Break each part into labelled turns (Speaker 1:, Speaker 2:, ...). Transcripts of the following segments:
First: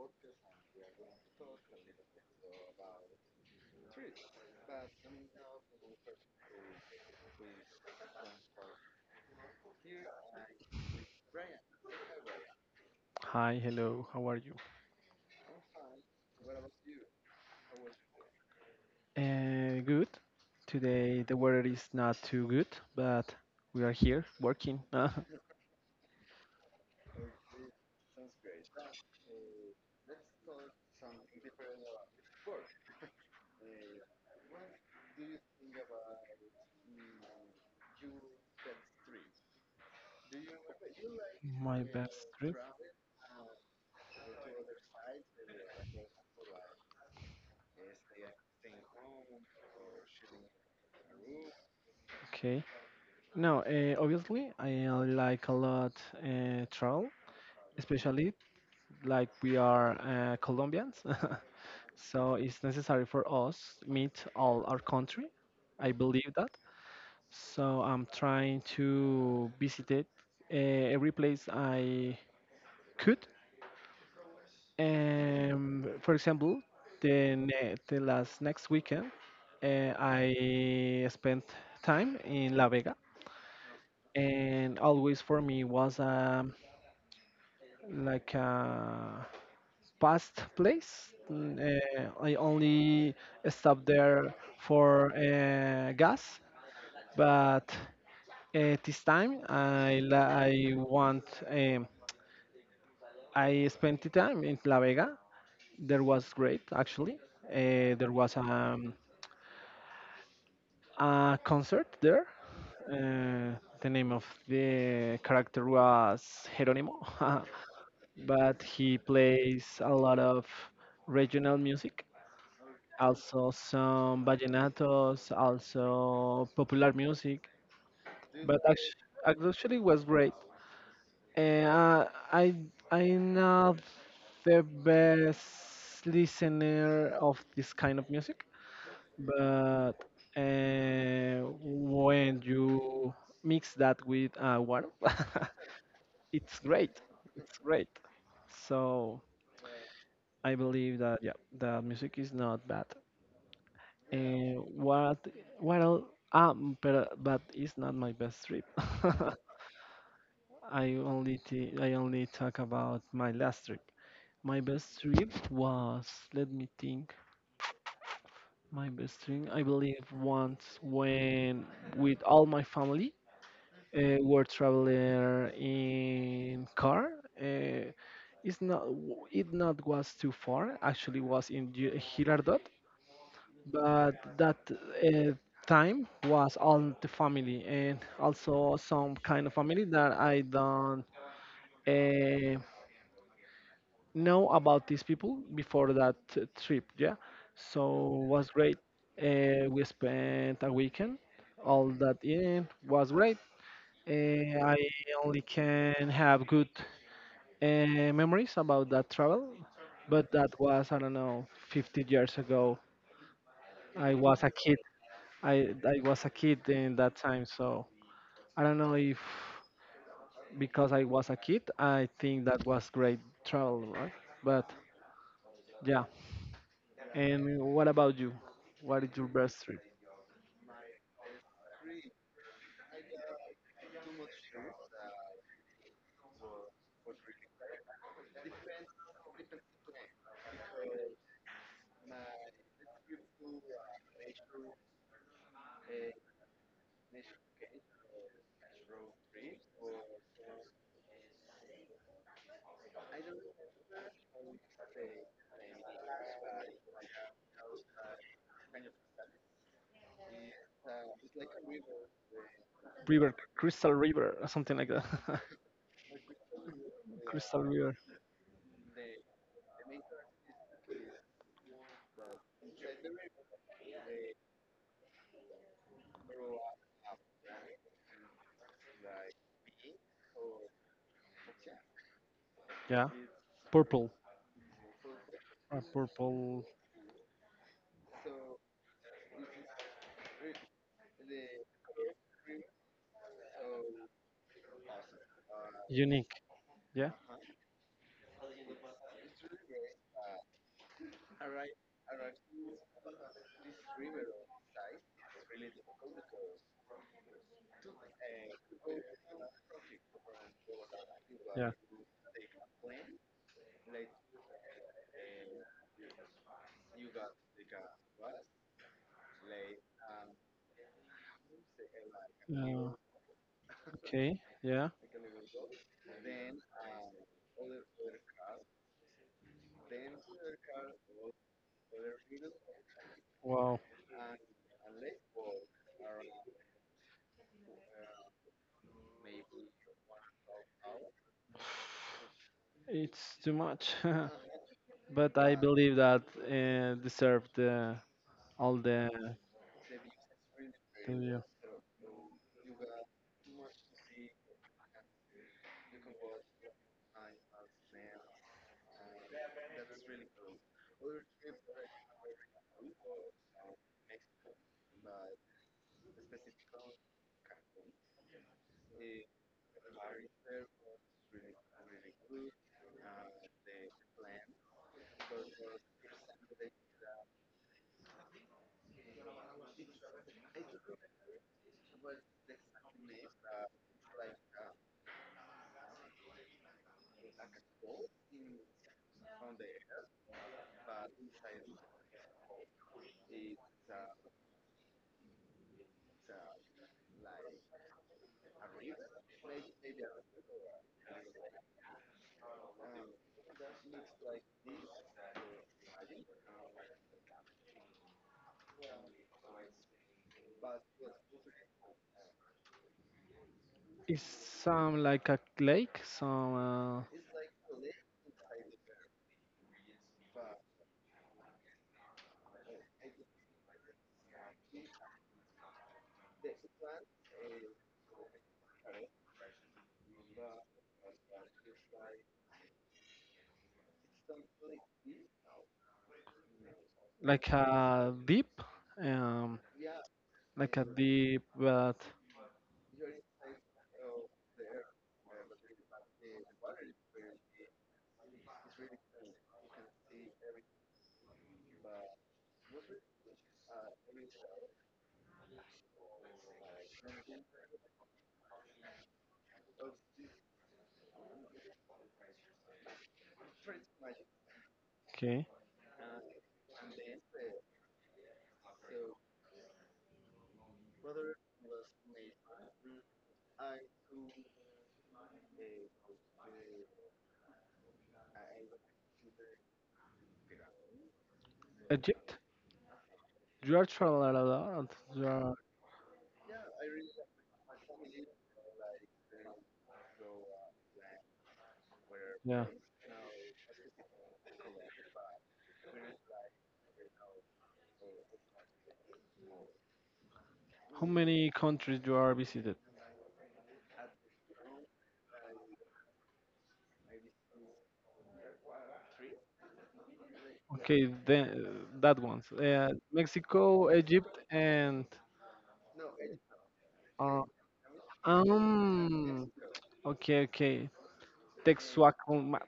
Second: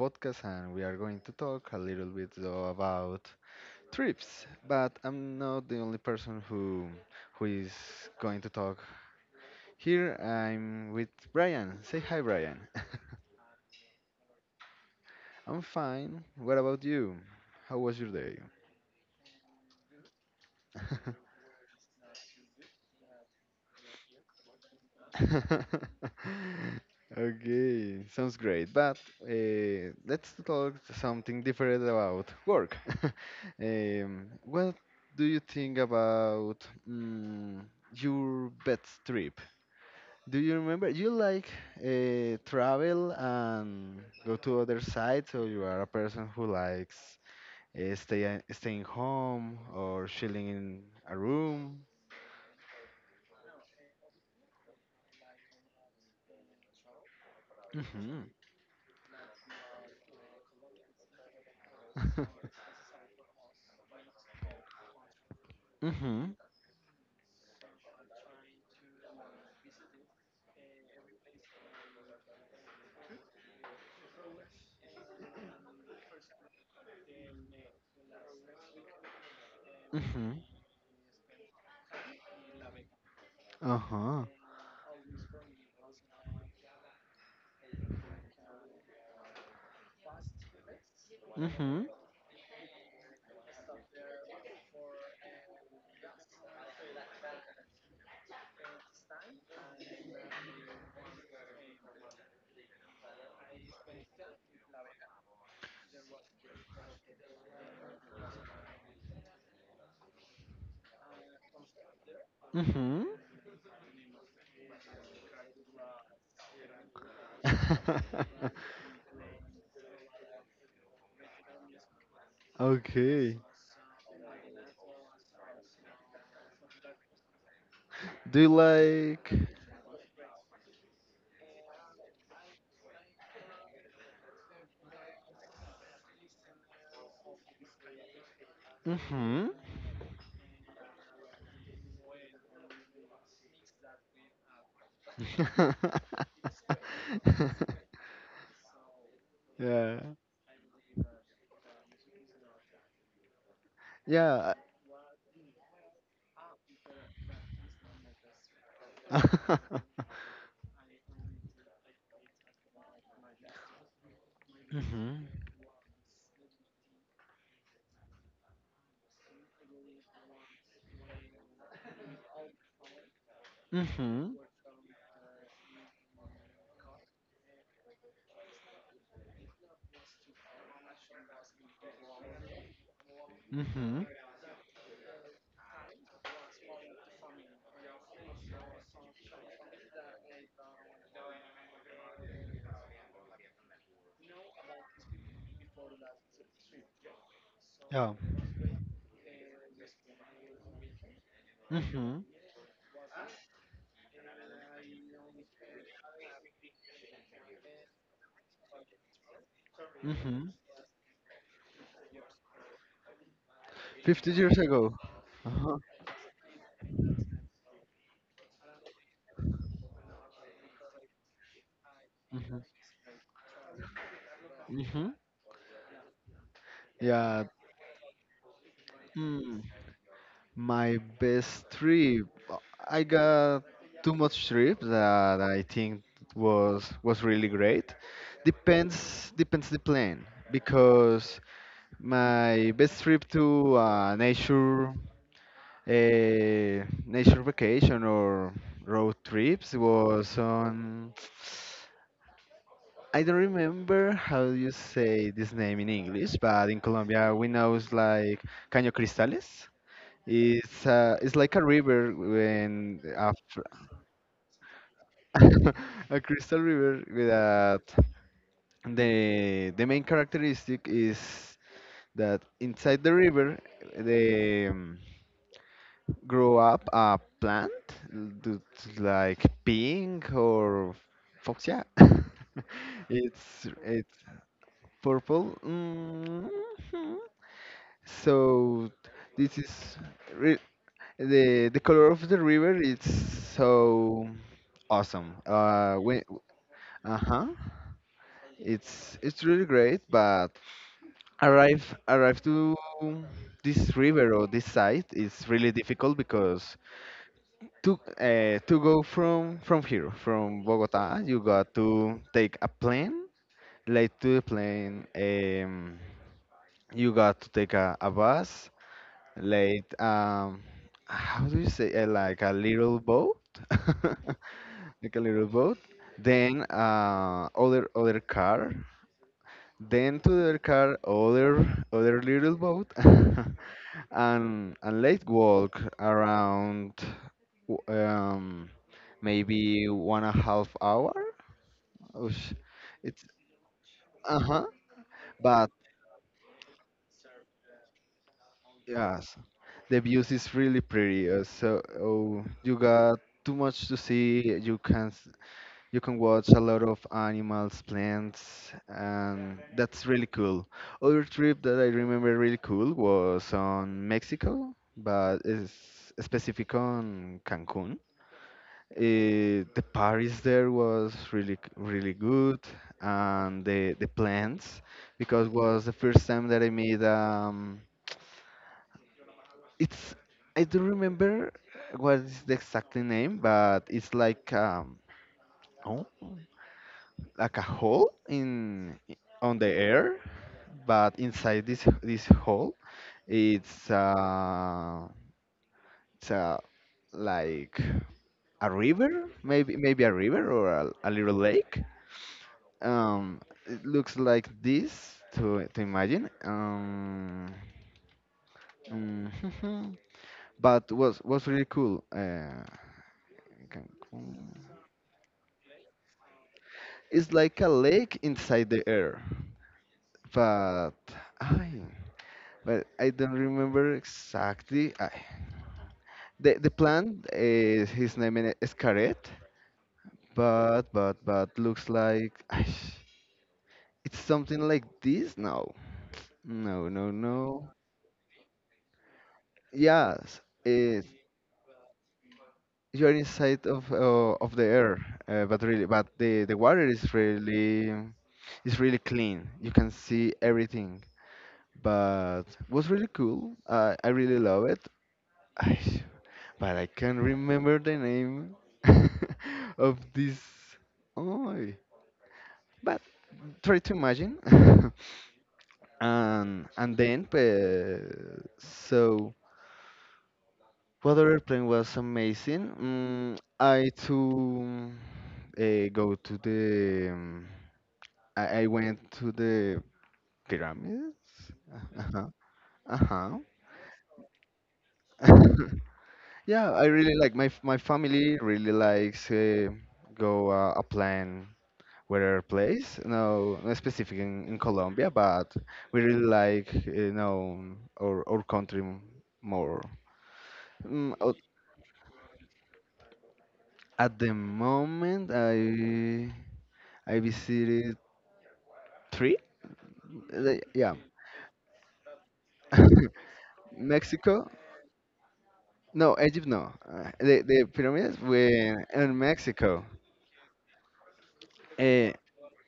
Speaker 1: podcast, and we are going to talk a little bit though about trips. But I'm not the only person who is going to talk here. I'm with Brian. Say hi, Brian.
Speaker 2: Hi, hello, how are you?
Speaker 1: I'm fine. What about you? How was your day?
Speaker 2: Good. Today the weather is not too good, but we are here working
Speaker 1: Okay, sounds great. But let's talk something different about work. What do you think about your best trip? Do you remember? You like
Speaker 2: my best trip.
Speaker 1: travel and go to other sites, or you are a person who likes staying home or chilling in a room?
Speaker 2: Okay. Now, obviously I like a lot travel,
Speaker 1: Mm-hmm.
Speaker 2: especially like we are Colombians, so it's necessary for us meet all our country. I believe
Speaker 1: Mm-hmm.
Speaker 2: that. So I'm trying to visit it, every place I could. For example, the last next weekend,
Speaker 1: Mm-hmm.
Speaker 2: I spent time in La Vega,
Speaker 1: Uh-huh.
Speaker 2: and always for me was like a past place.
Speaker 1: Mhm.
Speaker 2: I only stopped there for gas, but this time I want, I spent the time in La Vega. There was great actually. There was a concert there.
Speaker 1: Mhm.
Speaker 2: Uh, the name of the character was Jerónimo, but he plays a lot of regional music,
Speaker 1: Okay.
Speaker 2: also some vallenatos, also popular music.
Speaker 1: Do you
Speaker 2: But
Speaker 1: like?
Speaker 2: actually it was great. And I I'm not the best listener of this kind of music.
Speaker 1: Mhm.
Speaker 2: But when you mix that with water, it's great. It's great. So
Speaker 1: Yeah.
Speaker 2: I believe that, yeah, the music is not bad.
Speaker 1: Yeah.
Speaker 2: And what else? But it's not my best trip. I only talk about my last trip. My best
Speaker 1: Mhm.
Speaker 2: trip was, let me think. My best trip, I believe, once when with all my family
Speaker 1: Mhm.
Speaker 2: were traveler in car. Uh, it's not w- it not was too far. Actually, was in Girardot,
Speaker 1: Mhm.
Speaker 2: but that time was all the family and also some kind of family that I don't uh, know about these people before that trip. Yeah, so
Speaker 1: Yeah.
Speaker 2: was great. We spent a weekend. All that
Speaker 1: Mhm.
Speaker 2: in was great. I only can have good uh, memories about that travel, but
Speaker 1: Mhm.
Speaker 2: that was, I don't know, 50 years ago. I
Speaker 1: Fifty
Speaker 2: was a
Speaker 1: years
Speaker 2: kid.
Speaker 1: ago.
Speaker 2: I
Speaker 1: Uh-huh.
Speaker 2: I was a kid in that time, so I don't know if because I was a kid, I think
Speaker 1: Mhm.
Speaker 2: that was great travel, right? But
Speaker 1: Mhm.
Speaker 2: yeah.
Speaker 1: Yeah.
Speaker 2: And what about you? What is your best trip?
Speaker 1: My best trip. I got too much trips that I think was really great. Depends the plan, because my best trip to nature vacation or road trips was on, I don't remember how you say this name in English, but in Colombia we know it's like Caño Cristales. It's like a river when
Speaker 2: River,
Speaker 1: after
Speaker 2: Crystal River, or something like that.
Speaker 1: a crystal river
Speaker 2: Crystal River.
Speaker 1: that the main characteristic is that inside the river they grow up a plant that's like pink or fuchsia.
Speaker 2: Yeah.
Speaker 1: It's
Speaker 2: Purple.
Speaker 1: it's purple. Mhm.
Speaker 2: Purple.
Speaker 1: So this is re the color of the river is so awesome. When
Speaker 2: Unique. Yeah.
Speaker 1: uh huh, it's really great. But arrive arrive to this river or this site is really difficult because to go from here from Bogota, you
Speaker 2: Yeah.
Speaker 1: got to take a plane. Late to the plane, you got to take a bus. Late, how do you say, like a
Speaker 2: Uh,
Speaker 1: little boat?
Speaker 2: okay. Yeah.
Speaker 1: Like a little boat, then other car, then to the other car, other little boat,
Speaker 2: Wow.
Speaker 1: and let's walk around w- um, maybe one and a half hour. Oosh, it's,
Speaker 2: It's too much.
Speaker 1: uh-huh,
Speaker 2: But I
Speaker 1: but
Speaker 2: believe that deserve the all the
Speaker 1: yes, the views is really
Speaker 2: the
Speaker 1: pretty.
Speaker 2: view.
Speaker 1: So, oh, you got too much to see. You can watch a lot of animals, plants, and that's really cool. Other trip that I remember really cool was on Mexico, but it's specific on Cancun. The Paris there was really good, and the plants because was the first time that I made it's I don't remember what is the exact name, but it's like oh. Like a hole in on the air, but inside this hole, it's uh, it's like a river, maybe a river or a little lake. Um, it looks like this to imagine. Mm, but was really cool.
Speaker 2: It's
Speaker 1: Cancun.
Speaker 2: some like a lake, some
Speaker 1: It's like a lake inside the air, but I I don't remember exactly. The plant, is his name in it is Karet, but but looks like Aish, it's something like this. No, no, no,
Speaker 2: like
Speaker 1: no.
Speaker 2: a deep, um,
Speaker 1: Yes,
Speaker 2: like a deep. But
Speaker 1: you're inside of the air, but really, but the water is really clean. You can see everything. But was really cool. I really love it. Aish, but I can't remember the name of this. Oh. Try to imagine.
Speaker 2: okay,
Speaker 1: And then so water other plane was amazing? Mm, I too go to the I went to the pyramids. Uh-huh.
Speaker 2: Egypt.
Speaker 1: Uh-huh.
Speaker 2: You are traveled a lot. You are,
Speaker 1: Yeah, I really like my family really likes go a plane where
Speaker 2: yeah.
Speaker 1: place no specific in Colombia, but we really like our country more.
Speaker 2: How
Speaker 1: Mm, o-
Speaker 2: many countries you are visited?
Speaker 1: at the moment I visited three. Yeah.
Speaker 2: Okay, then that one's Mexico, Egypt,
Speaker 1: Mexico.
Speaker 2: and
Speaker 1: No, Egypt. No,
Speaker 2: uh,
Speaker 1: the pyramids were in
Speaker 2: um.
Speaker 1: Mexico.
Speaker 2: Okay, okay,
Speaker 1: Eh,
Speaker 2: Texuacoma,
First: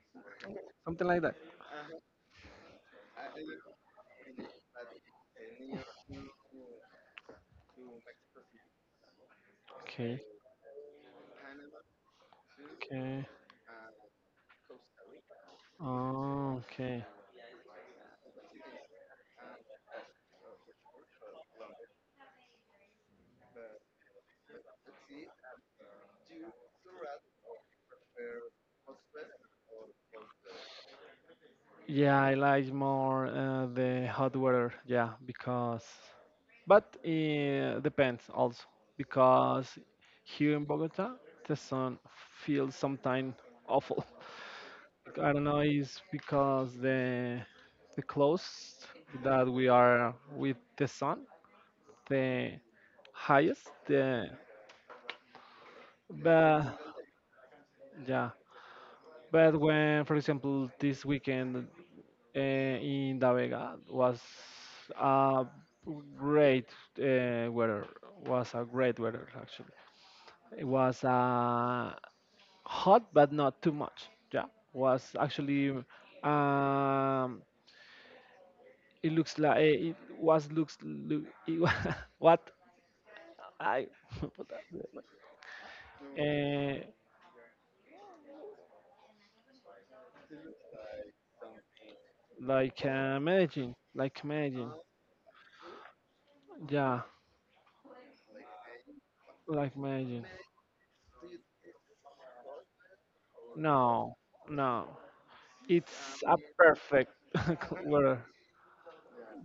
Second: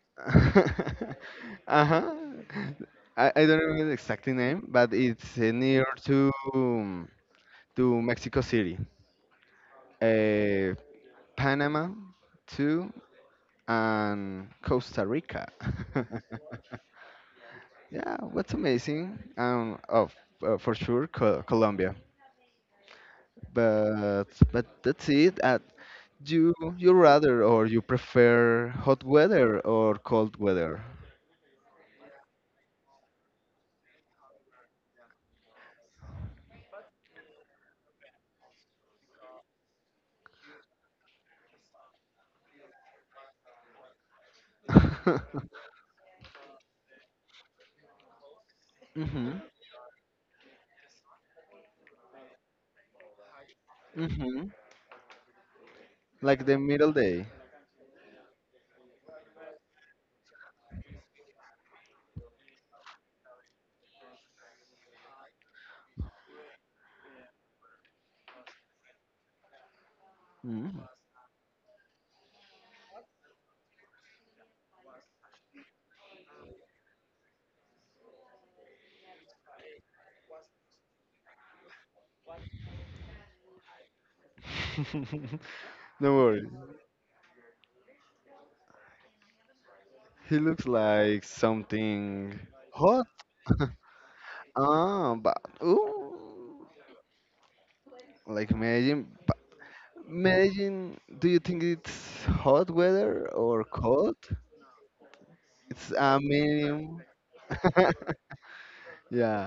Speaker 2: something like that.
Speaker 1: uh-huh. I don't remember the exact name, but it's near to Mexico City.
Speaker 2: Okay,
Speaker 1: uh, Panama too,
Speaker 2: okay,
Speaker 1: and Costa Rica.
Speaker 2: oh, okay.
Speaker 1: Yeah, what's amazing. Oh, for sure, Colombia. But but that's it. You rather or you prefer hot weather or cold weather?
Speaker 2: Yeah, I like more the hot weather. Yeah, because, but it depends also because here in Bogota the sun feels sometimes awful. I don't know, it's because the close
Speaker 1: Mhm.
Speaker 2: that we are with the sun, the highest. The,
Speaker 1: Mhm. Like the
Speaker 2: but
Speaker 1: middle day.
Speaker 2: yeah, but when, for example, this weekend in Da Vega was a great weather. Was a great weather actually. It
Speaker 1: Mm.
Speaker 2: was hot, but not too much. Yeah, was actually. Um, it looks like it was looks. Look, what I
Speaker 1: Don't worry.
Speaker 2: Uh,
Speaker 1: He looks like something
Speaker 2: like
Speaker 1: hot.
Speaker 2: Medellin, like Medellin.
Speaker 1: Ah, but ooh.
Speaker 2: Yeah,
Speaker 1: Like Medellin, but
Speaker 2: like Medellin.
Speaker 1: Medellin, do you think it's hot weather or cold?
Speaker 2: No, no.
Speaker 1: It's a
Speaker 2: It's a
Speaker 1: medium.
Speaker 2: perfect weather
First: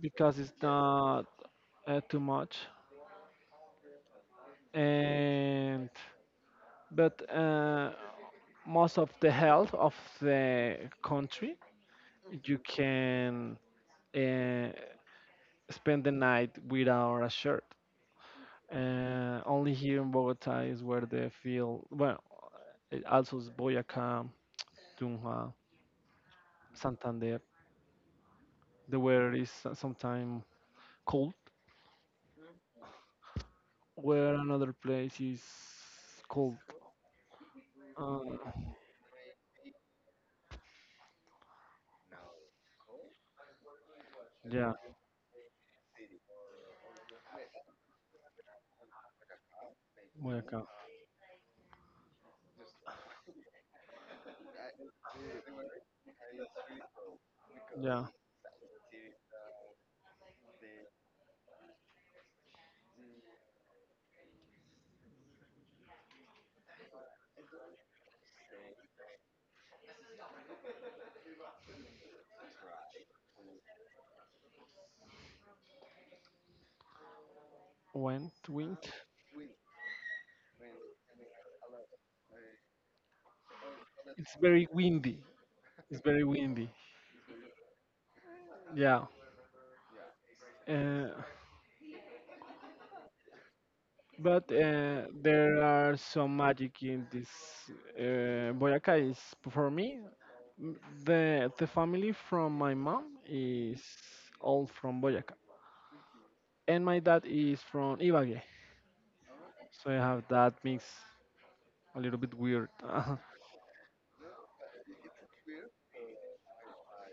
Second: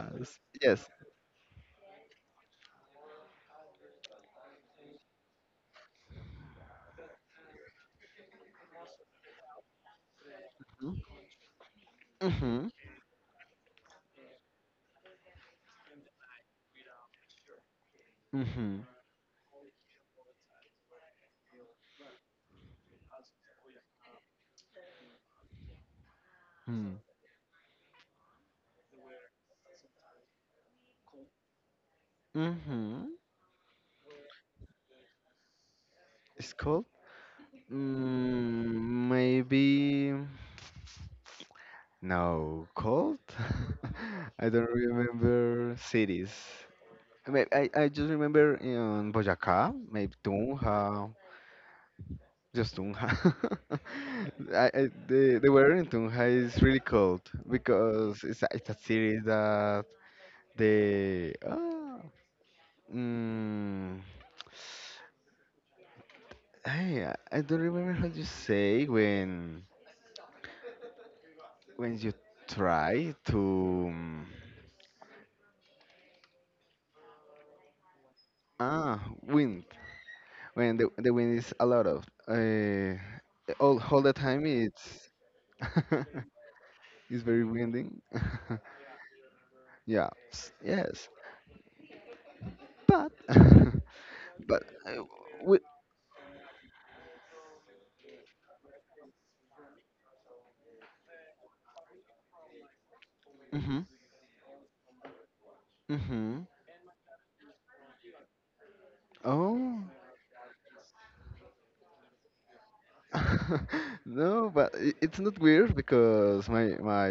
Speaker 2: because it's
Speaker 1: yes.
Speaker 2: not too much. And but most of the health of the country, you
Speaker 1: Mm-hmm.
Speaker 2: can uh, spend the night without a shirt.
Speaker 1: Mm-hmm.
Speaker 2: Only here in Bogota is where they feel well. It also is Boyacá, Tunja,
Speaker 1: Mm.
Speaker 2: Santander. The weather is sometimes cold,
Speaker 1: Mm-hmm.
Speaker 2: where another place is cold.
Speaker 1: It's cold?
Speaker 2: Uh,
Speaker 1: Mm, maybe. No, cold? I
Speaker 2: yeah,
Speaker 1: don't remember cities. I mean, I just remember in Boyacá, maybe
Speaker 2: Boyacá.
Speaker 1: Tunja. Just Tunja. The weather in Tunja is really cold,
Speaker 2: Yeah,
Speaker 1: because it's a city that the ah mm, hey, I don't remember how you say when you try to
Speaker 2: wind.
Speaker 1: ah wind. When the wind is a lot of all the
Speaker 2: It's
Speaker 1: time,
Speaker 2: very
Speaker 1: it's
Speaker 2: windy. It's very windy.
Speaker 1: it's very winding.
Speaker 2: Yeah.
Speaker 1: Yeah,
Speaker 2: Uh,
Speaker 1: yes, but
Speaker 2: but
Speaker 1: But
Speaker 2: uh, there
Speaker 1: we,
Speaker 2: are some magic in this Boyacá. Is for me m- the family from my mom is
Speaker 1: mhm,
Speaker 2: all from Boyacá,
Speaker 1: mhm.
Speaker 2: and my dad is from Ibagué.
Speaker 1: Oh.
Speaker 2: So you have that mix a little bit weird.
Speaker 1: No, but it's not weird because my my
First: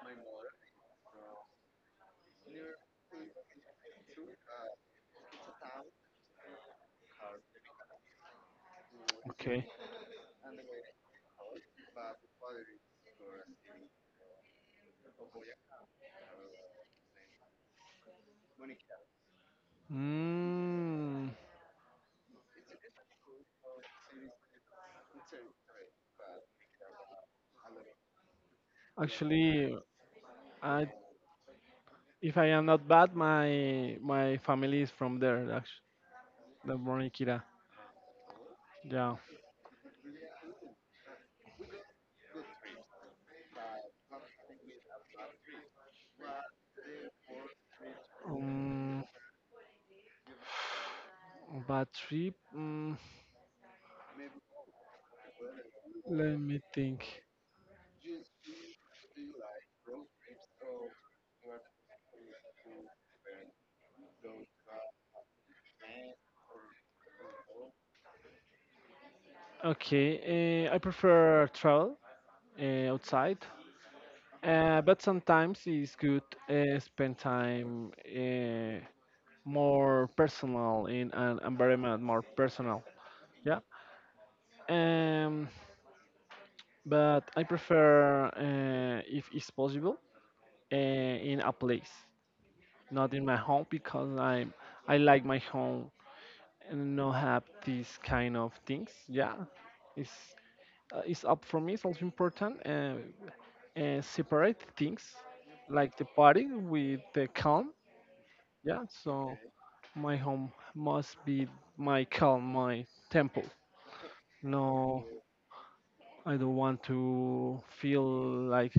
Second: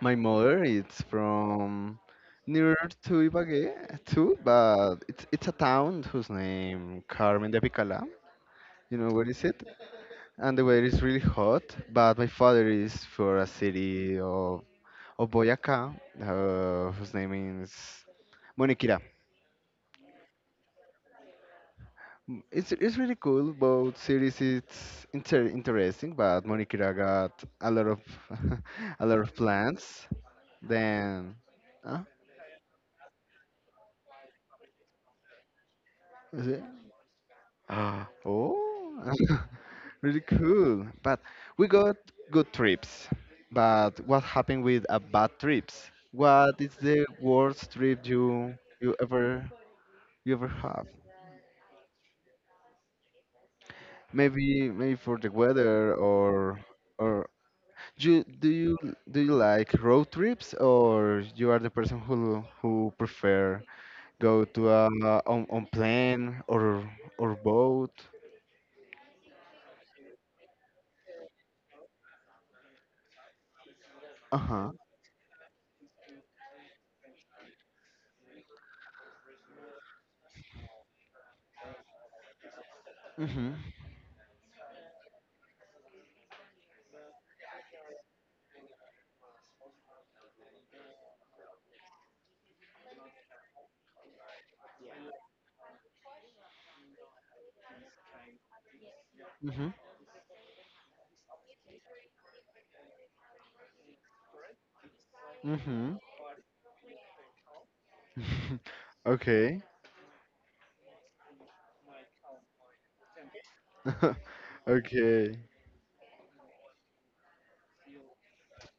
Speaker 1: my mother is from near to Ibagué too, but it's a town whose name Carmen de Apicalá. You know where is it?
Speaker 2: Okay.
Speaker 1: And the weather is really hot. But my father is for a city of Boyacá, whose name is Moniquirá.
Speaker 2: Mm,
Speaker 1: It's really cool. Both series it's interesting, but Monikira got a lot of a lot of
Speaker 2: actually,
Speaker 1: plans.
Speaker 2: I
Speaker 1: Then, uh,
Speaker 2: if I am not bad, my family is from there. Actually,
Speaker 1: is it?
Speaker 2: the Bornikira.
Speaker 1: Ah, oh,
Speaker 2: Yeah.
Speaker 1: really cool. But we got good trips. But what happened with a bad trips? What is the worst trip you you
Speaker 2: Um,
Speaker 1: ever you ever have?
Speaker 2: bad trip.
Speaker 1: Maybe for the weather,
Speaker 2: Let me
Speaker 1: or
Speaker 2: think.
Speaker 1: or You do you you like road trips, or you are the person who prefer go to on plane or boat?
Speaker 2: Okay. I prefer travel outside,
Speaker 1: Uh-huh.
Speaker 2: but sometimes it's good spend time more personal in an environment more personal.
Speaker 1: Mhm.
Speaker 2: Yeah. Um, but I prefer, if it's possible, in a place, not in my home, because I like my home and not have these kind of things. Yeah,
Speaker 1: Mhm.
Speaker 2: it's it's up for me. It's also important separate things, like
Speaker 1: Mhm.
Speaker 2: the party with the calm. Yeah, so okay.
Speaker 1: Okay.
Speaker 2: My home must be my calm, my temple. No,
Speaker 1: Okay.
Speaker 2: I don't want to feel like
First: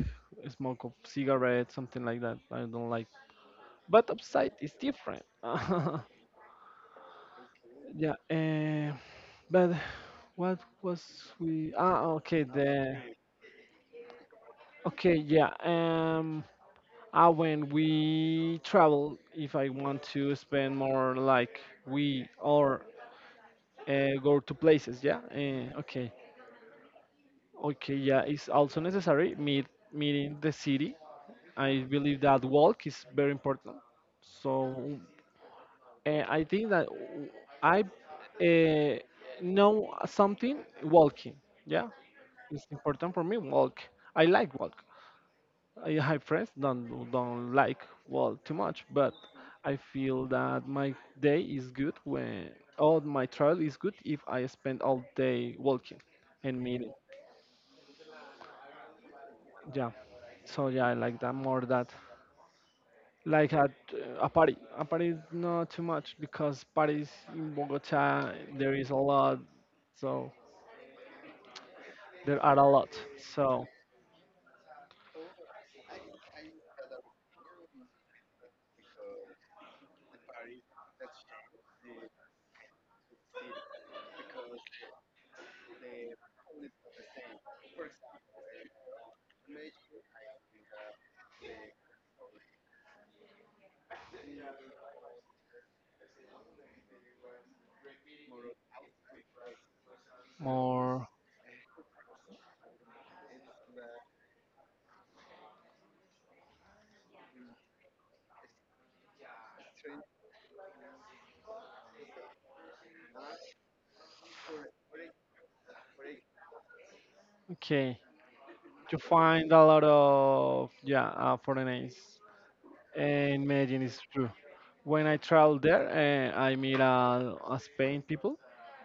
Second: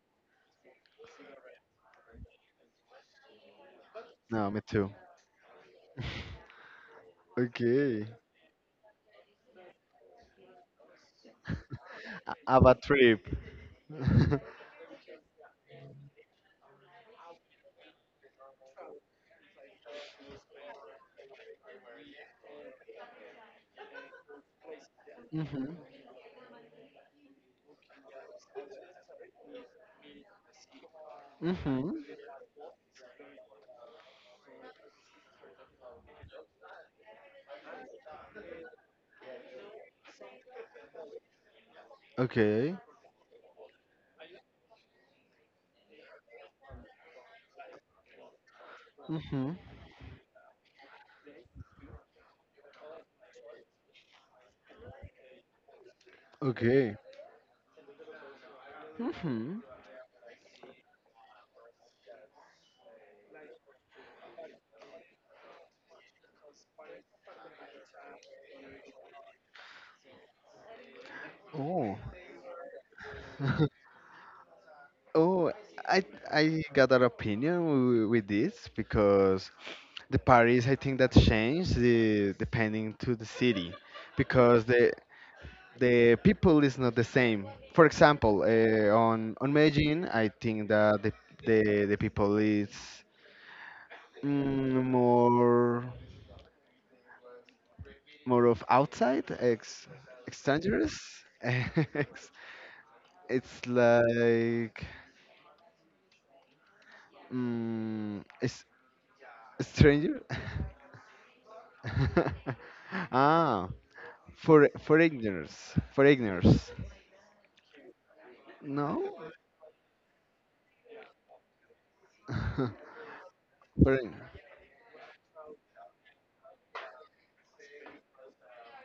Speaker 2: a smoke of cigarette, something like that. I don't like. But
Speaker 1: No,
Speaker 2: upside
Speaker 1: me
Speaker 2: is
Speaker 1: too.
Speaker 2: different.
Speaker 1: Okay.
Speaker 2: Yeah. But what was we? Ah, okay.
Speaker 1: Have a
Speaker 2: The
Speaker 1: trip.
Speaker 2: okay. Yeah. When we travel, if I want to spend more, like we or go to places. Yeah.
Speaker 1: Mhm.
Speaker 2: Okay. Okay. Yeah. It's also necessary meeting the city. I
Speaker 1: Mhm.
Speaker 2: believe that walk is very important. So I think that I uh, know something walking. Yeah, it's
Speaker 1: Okay.
Speaker 2: important for me. Walk. I like walk. I have friends don't like walk too much, but
Speaker 1: Mhm.
Speaker 2: I feel that my day is good when all my travel is good if I spend all day walking and meeting.
Speaker 1: Okay. Mhm.
Speaker 2: Yeah. So yeah, I like that more that. Like at a party. A party is not too much because parties in Bogota there is a lot, so
Speaker 1: Oh.
Speaker 2: there are a lot. So
Speaker 1: Oh, I I got an opinion with this because the Paris, I think that, changed the, depending to the city, because the people is not the same. For example, on Medellin, I think that the people is mm, more more of outside ex extrangerous.
Speaker 2: more
Speaker 1: Ex- it's like it's stranger. ah, for foreigners.
Speaker 2: okay. You
Speaker 1: No.
Speaker 2: find a lot of, yeah, foreigners, and Medellin is
Speaker 1: Foreign.
Speaker 2: true. When I traveled there, I meet a Spain people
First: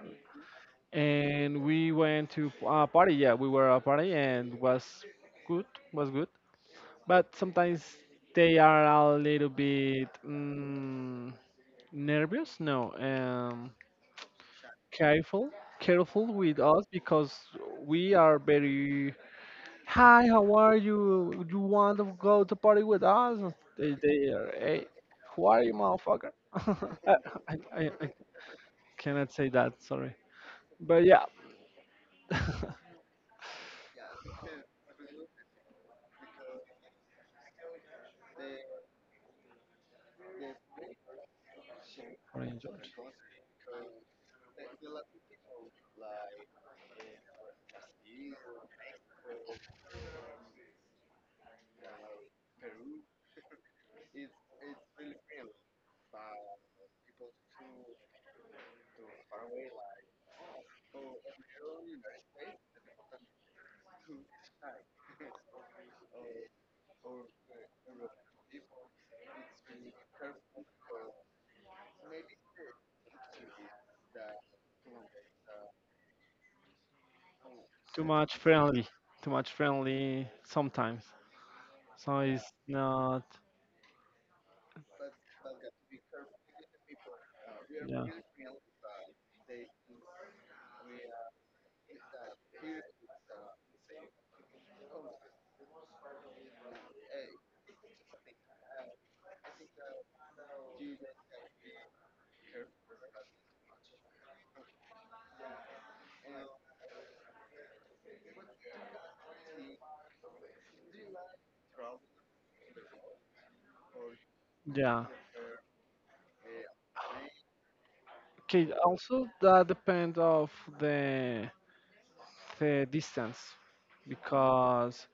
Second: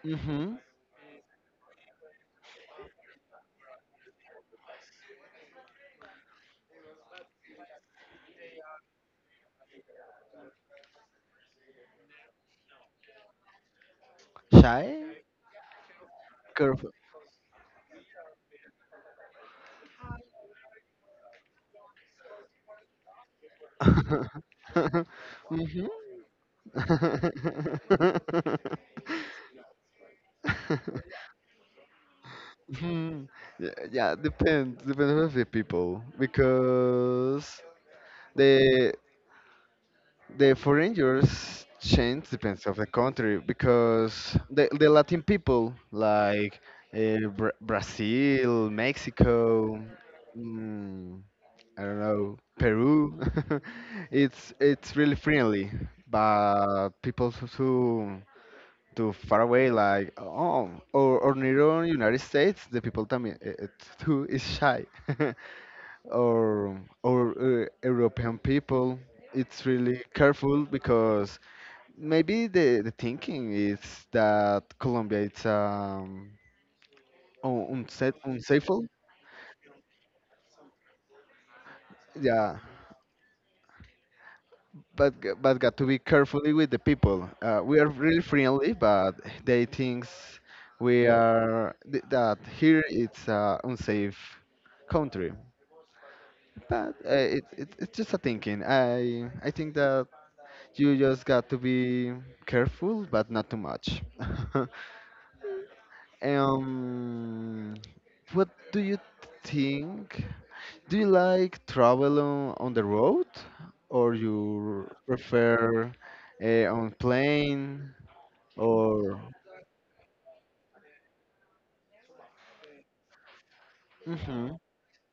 Speaker 1: Mhm.
Speaker 2: and we went to a party. Yeah, we were a party and was good, was good. But sometimes they are a little bit. Nervous, no,
Speaker 1: Shy,
Speaker 2: careful careful with us
Speaker 1: careful.
Speaker 2: because we are very hi how are you would you want to go to party with us they are hey who are you
Speaker 1: Mhm.
Speaker 2: motherfucker I, I cannot say that sorry but yeah
Speaker 1: Hmm. Yeah, yeah, depends. Depends on the people because the the foreigners change
Speaker 2: Orange
Speaker 1: depends of the
Speaker 2: George.
Speaker 1: country, because the Latin people like Brazil, Mexico, mm, I don't know, Peru. It's really friendly, but people who too far away like oh or near United States, the people también too is shy. or or European people it's really careful, because maybe the thinking is that Colombia it's
Speaker 2: too
Speaker 1: unsafe,
Speaker 2: much
Speaker 1: unsafe.
Speaker 2: friendly too much friendly sometimes so it's
Speaker 1: Yeah,
Speaker 2: not.
Speaker 1: but got to be carefully with the people. We are
Speaker 2: Yeah.
Speaker 1: really friendly, but they thinks we are that here it's a unsafe country. But it's just a thinking. I think that you just got to be careful, but not too much. um, what do you think? Do you like travel on the road, or you
Speaker 2: Yeah.
Speaker 1: prefer on plane,
Speaker 2: Okay,
Speaker 1: or
Speaker 2: also that depends of the the distance
Speaker 1: mm-hmm,
Speaker 2: because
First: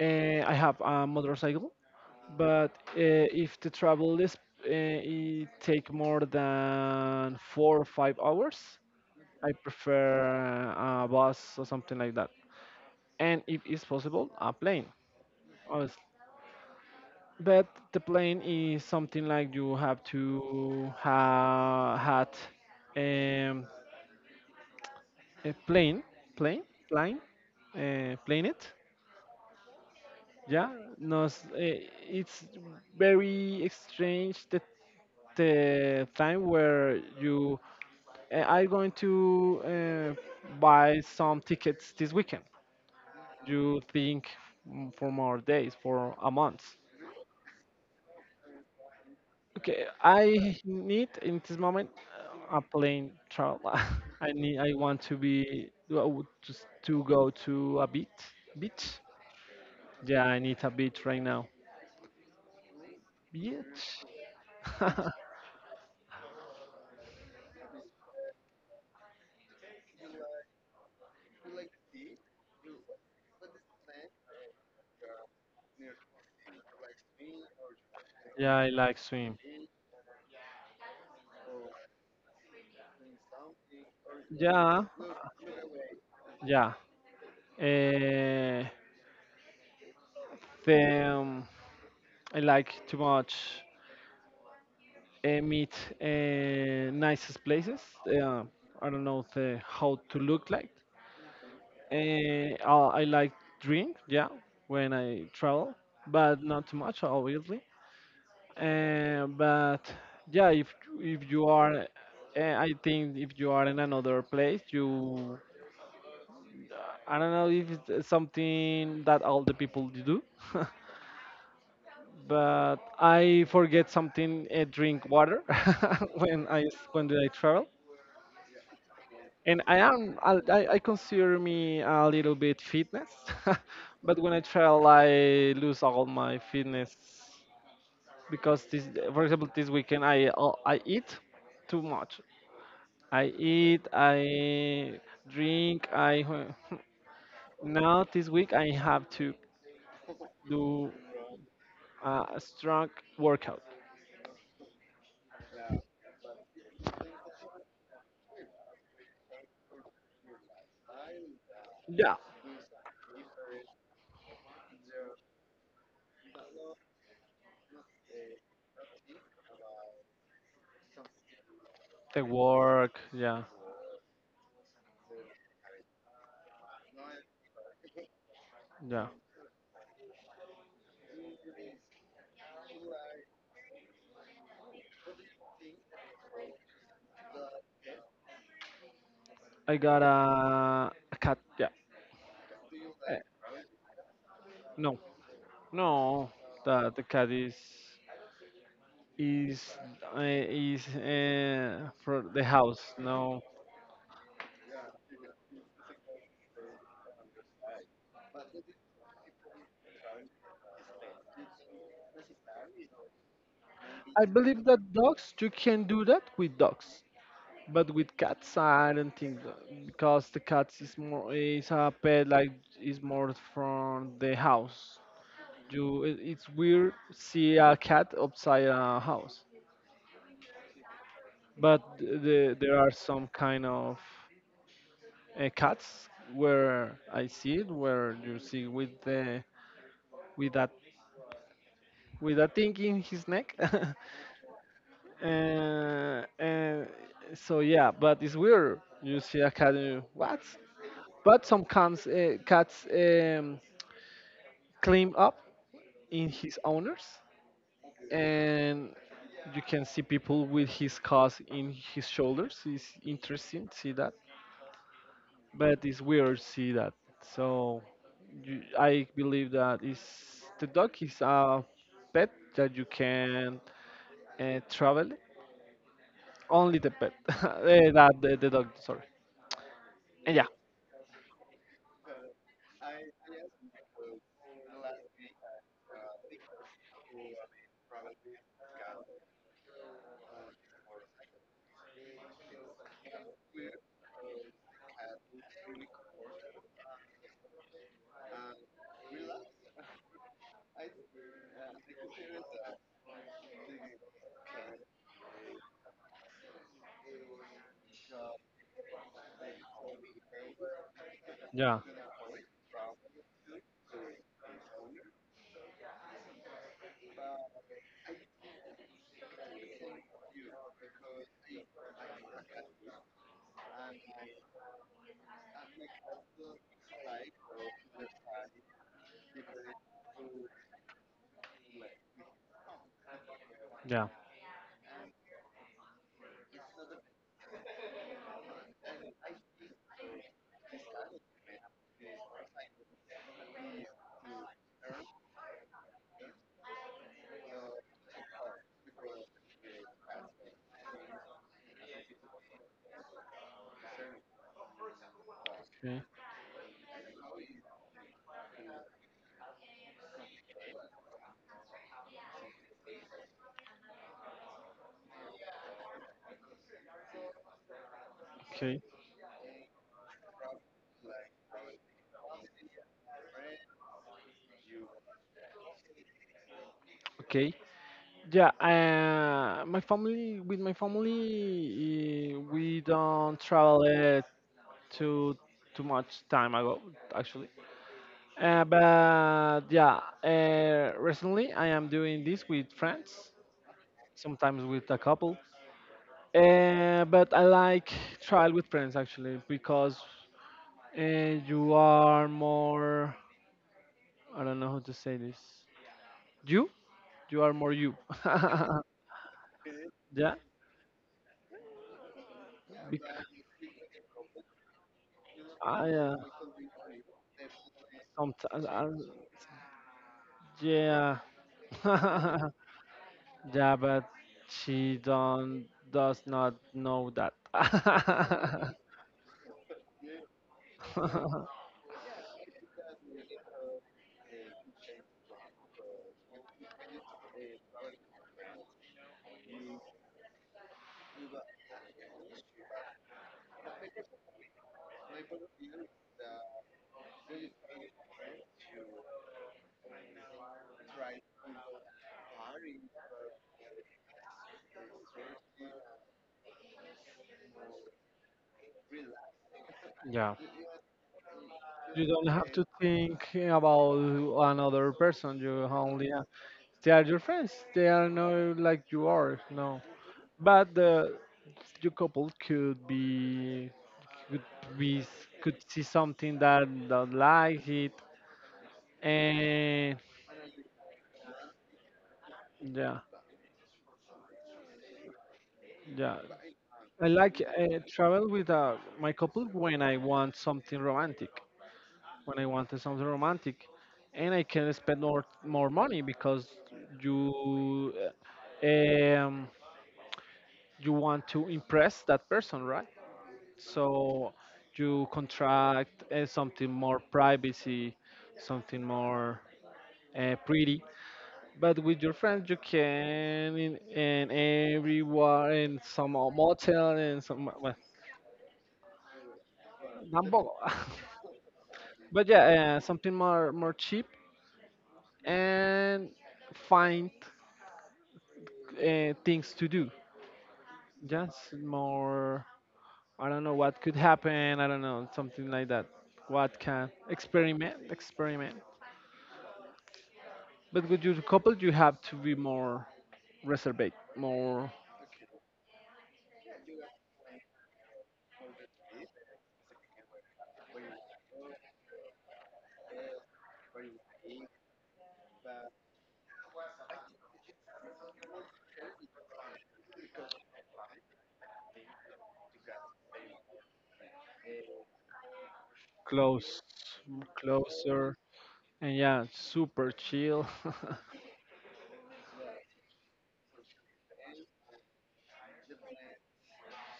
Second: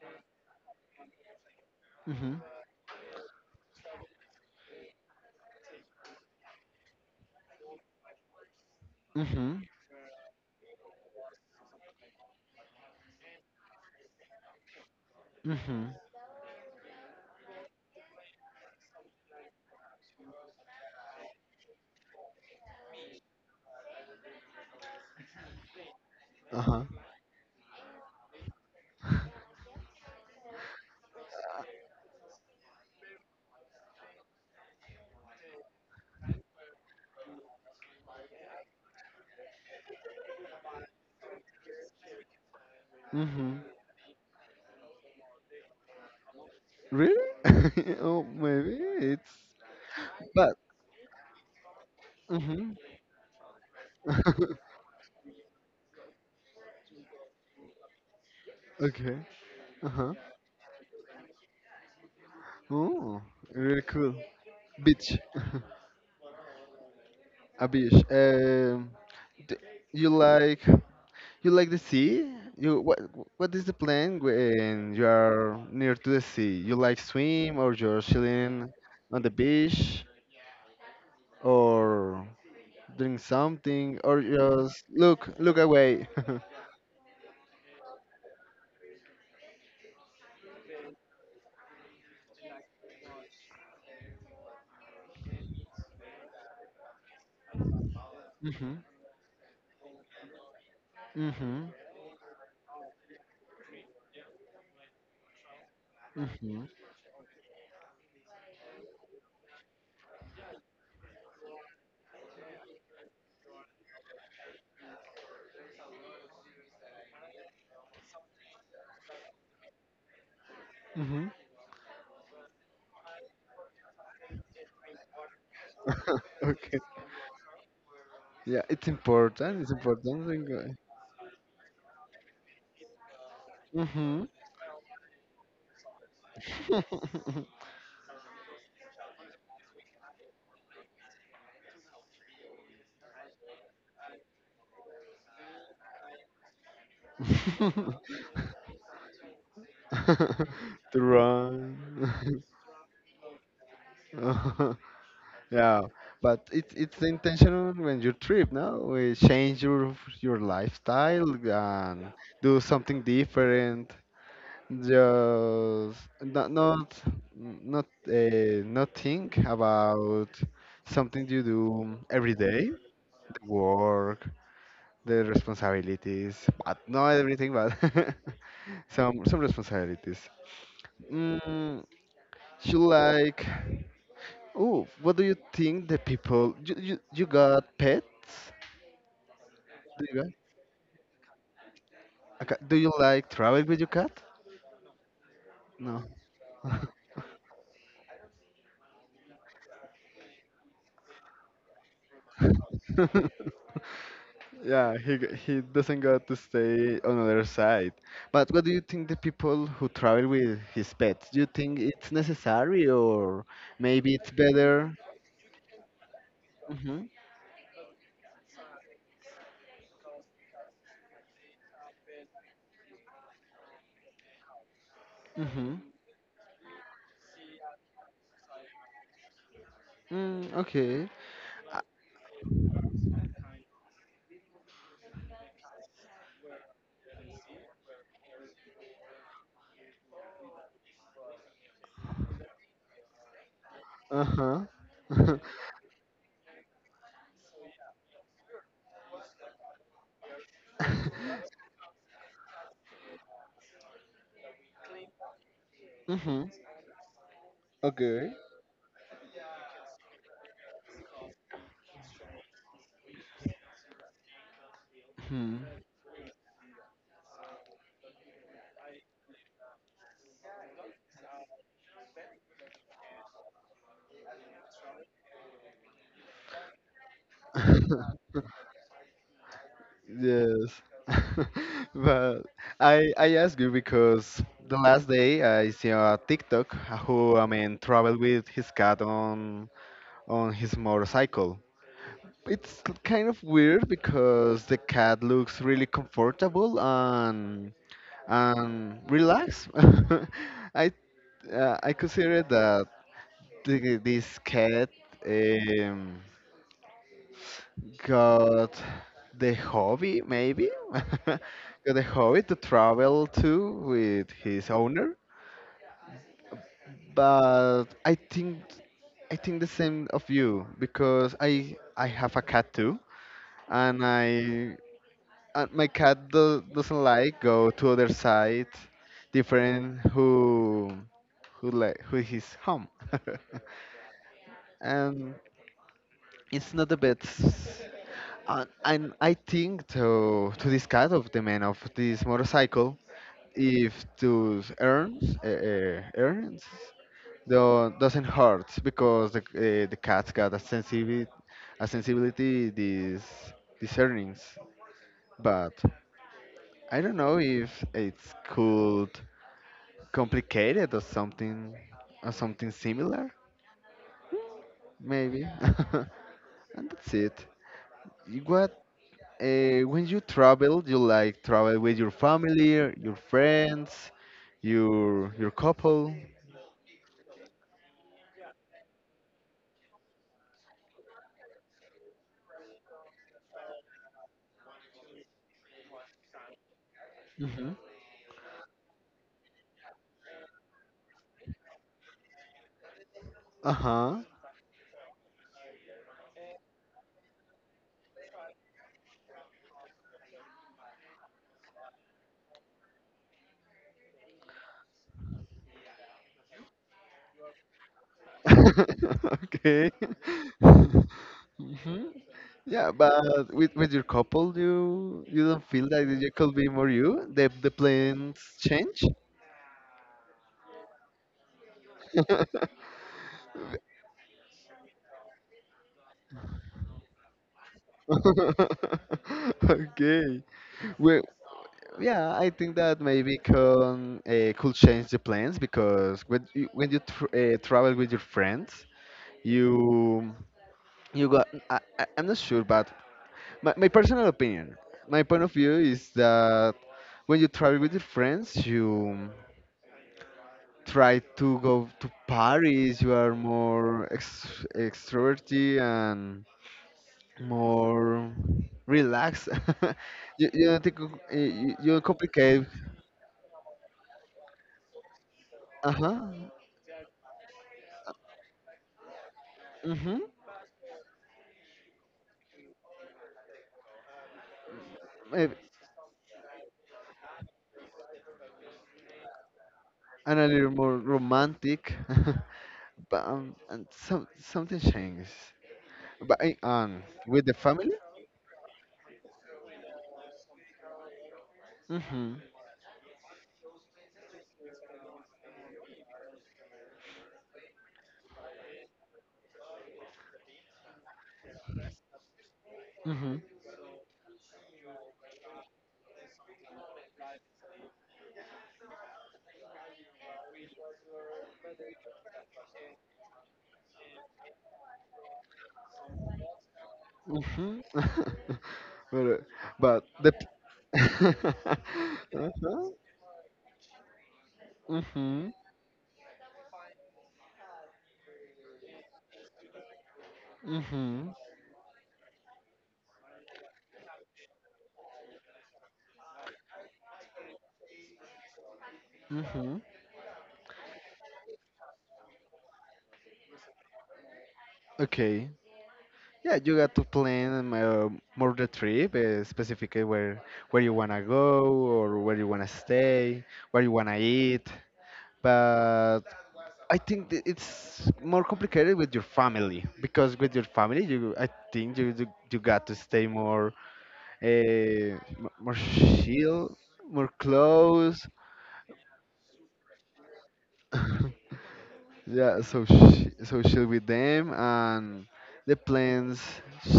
Speaker 2: I have a motorcycle,
Speaker 1: mm-hmm,
Speaker 2: but if the travel is it take more than 4 or 5 hours, I
Speaker 1: mm-hmm,
Speaker 2: prefer a bus or something like that. And if it's possible, a plane.
Speaker 1: mm-hmm,
Speaker 2: But the plane is something like you have to ha had um, a plane, plane,
Speaker 1: uh-huh,
Speaker 2: plane, planet. Yeah, no, it's very strange the time where you are going to buy some tickets this weekend.
Speaker 1: mm-hmm.
Speaker 2: You think, for more days, for a month.
Speaker 1: Really? Oh, maybe it's,
Speaker 2: Okay,
Speaker 1: but
Speaker 2: I need in this moment a
Speaker 1: mm-hmm.
Speaker 2: plane travel. I need. I want to be well, just to go to a beach. Beach.
Speaker 1: Okay, uh-huh.
Speaker 2: Yeah, I need a beach right now.
Speaker 1: Oh, really
Speaker 2: Beach.
Speaker 1: cool. Beach, a beach. D You like? You like the sea? You what? What is the plan when you are near to the sea? You like swim or you're
Speaker 2: Yeah, I
Speaker 1: chilling
Speaker 2: like
Speaker 1: on the
Speaker 2: swim.
Speaker 1: beach, or doing something, or
Speaker 2: Yeah,
Speaker 1: just look away?
Speaker 2: yeah. Uh, the I like too much meet uh, nicest places. Uh,
Speaker 1: Hmm,
Speaker 2: I don't know the, how to look like.
Speaker 1: hmm,
Speaker 2: Eh, I I like drink, yeah, when I travel, but
Speaker 1: hmm,
Speaker 2: not too much, obviously. But yeah, if you are, I think if you are in another place, you, I don't know if it's something that all the people do,
Speaker 1: hmm.
Speaker 2: but I forget something, drink water when I
Speaker 1: Okay.
Speaker 2: when I travel.
Speaker 1: Yeah, it's
Speaker 2: And
Speaker 1: important. It's
Speaker 2: I am
Speaker 1: important thing,
Speaker 2: I consider me a little bit fitness, but
Speaker 1: mm-hmm.
Speaker 2: when I travel, I lose all my fitness because this, for example, this weekend I eat too much. I eat, I drink, I now this week I have to do
Speaker 1: to
Speaker 2: a
Speaker 1: run.
Speaker 2: strong workout.
Speaker 1: Yeah, but it's intentional when you trip, no? We change your lifestyle and
Speaker 2: Yeah,
Speaker 1: do something different. Just not think about something you do
Speaker 2: the
Speaker 1: every day,
Speaker 2: work. Yeah,
Speaker 1: the work, the responsibilities, but not everything, but
Speaker 2: yeah.
Speaker 1: some responsibilities. Mm, you like. Oh, what do you think the people you got pets?
Speaker 2: I got
Speaker 1: Do you got
Speaker 2: a cat. Yeah.
Speaker 1: a cat? Do you
Speaker 2: Eh,
Speaker 1: like travel with your cat?
Speaker 2: no,
Speaker 1: No.
Speaker 2: no, the cat is. is is for the house. No,
Speaker 1: Yeah, he doesn't got to stay on other side. But what do you think the people who travel with his pets? Do you think it's necessary, or maybe
Speaker 2: I
Speaker 1: it's
Speaker 2: believe that
Speaker 1: better?
Speaker 2: dogs you can do that with dogs,
Speaker 1: Mhm.
Speaker 2: but with cats I don't think so, because the cats is more is a pet like is more from the house.
Speaker 1: Mhm.
Speaker 2: You it's weird see a cat outside a house,
Speaker 1: Mm, okay.
Speaker 2: but the, there are some kind of cats where I see it where you see with the with that with that thing in his neck.
Speaker 1: Uh-huh.
Speaker 2: And so yeah, but it's weird. You see a cat, and you, what? But some cats, clean up in
Speaker 1: Mhm.
Speaker 2: his owners,
Speaker 1: Okay.
Speaker 2: and you can see people with his cause in his shoulders. It's interesting to see that,
Speaker 1: Hmm.
Speaker 2: but it's weird to see that. So you, I believe that is the dog is a pet that you can travel only the pet. That the dog. Sorry. And yeah.
Speaker 1: Yes. But I ask you because the last day I see a TikTok who, I mean, traveled with his cat on his motorcycle. It's kind of weird because the cat looks really comfortable and relaxed. I I consider that this cat um, got the hobby, maybe, got
Speaker 2: Yeah.
Speaker 1: the hobby to travel to with his owner. But I think the same of you because I have a cat too, and I and my cat doesn't like go to other side, different who like who is home,
Speaker 2: Yeah.
Speaker 1: and it's not the best. And I think to this cat of the man of this motorcycle, if those earns earns doesn't hurt because the cat's got a sensibility a sensibility these these earnings, but
Speaker 2: Okay.
Speaker 1: I don't know if it's could complicated or something similar maybe, and that's it. What
Speaker 2: Okay.
Speaker 1: When you travel, you like travel with your family, your friends, your couple.
Speaker 2: Okay. Yeah. My family with my family, we don't travel too too much time ago actually.
Speaker 1: Hmm
Speaker 2: But yeah, recently I am doing this with friends,
Speaker 1: Uh huh.
Speaker 2: sometimes with a couple. But I like travel with friends actually because uh, you are more. I don't know how to say this. You, you are more you.
Speaker 1: Okay.
Speaker 2: Yeah.
Speaker 1: hmm Yeah,
Speaker 2: Bec-
Speaker 1: but with your couple, you don't feel
Speaker 2: I
Speaker 1: like that you could be more you. The plans
Speaker 2: sometimes I,
Speaker 1: change.
Speaker 2: yeah. Yeah, but she don't does not know that.
Speaker 1: Okay. Well, yeah, I think that maybe can could change the plans because when you tr travel with your friends, you you got I'm not sure but my personal opinion my point of view is that when you travel with your friends you try to go to paris you are more extroverted and more relaxed
Speaker 2: Yeah,
Speaker 1: you don't you don't
Speaker 2: you don't have
Speaker 1: complicate
Speaker 2: to think about another person you only
Speaker 1: uh-huh
Speaker 2: have. They are your friends they are not like you are, no,
Speaker 1: mm-hmm
Speaker 2: but the your couple could be could be
Speaker 1: maybe
Speaker 2: could see something that don't like it. And
Speaker 1: and a little more romantic
Speaker 2: yeah,
Speaker 1: but and something changes.
Speaker 2: yeah,
Speaker 1: But
Speaker 2: I like
Speaker 1: with the family?
Speaker 2: travel with my couple when I want something romantic,
Speaker 1: Mm-hmm.
Speaker 2: when I wanted something romantic, and I can spend more money because you uh, um, you want to impress that person, right?
Speaker 1: Mm-hmm.
Speaker 2: So you contract something more privacy, something more pretty. But with your friends, you can in everywhere in some motel and some well,
Speaker 1: Mm-hmm. but, uh, but the
Speaker 2: tampoco. But yeah,
Speaker 1: uh-huh.
Speaker 2: something more cheap,
Speaker 1: Mm-hmm.
Speaker 2: and find things to do.
Speaker 1: Mm-hmm.
Speaker 2: Just more. I don't know what could happen. I don't know something like that. What can experiment, experiment.
Speaker 1: Mm-hmm.
Speaker 2: But with your couple, you have to be more reserved, more
Speaker 1: Okay. Yeah, you got to plan more the trip, specifically where you wanna go or where you wanna stay, where you wanna eat. But I think that it's more complicated with your family because with your family, you I think you got to stay more more
Speaker 2: close,
Speaker 1: chill, more
Speaker 2: closer,
Speaker 1: close.
Speaker 2: and yeah, super chill.
Speaker 1: Yeah, so chill with them, and the plans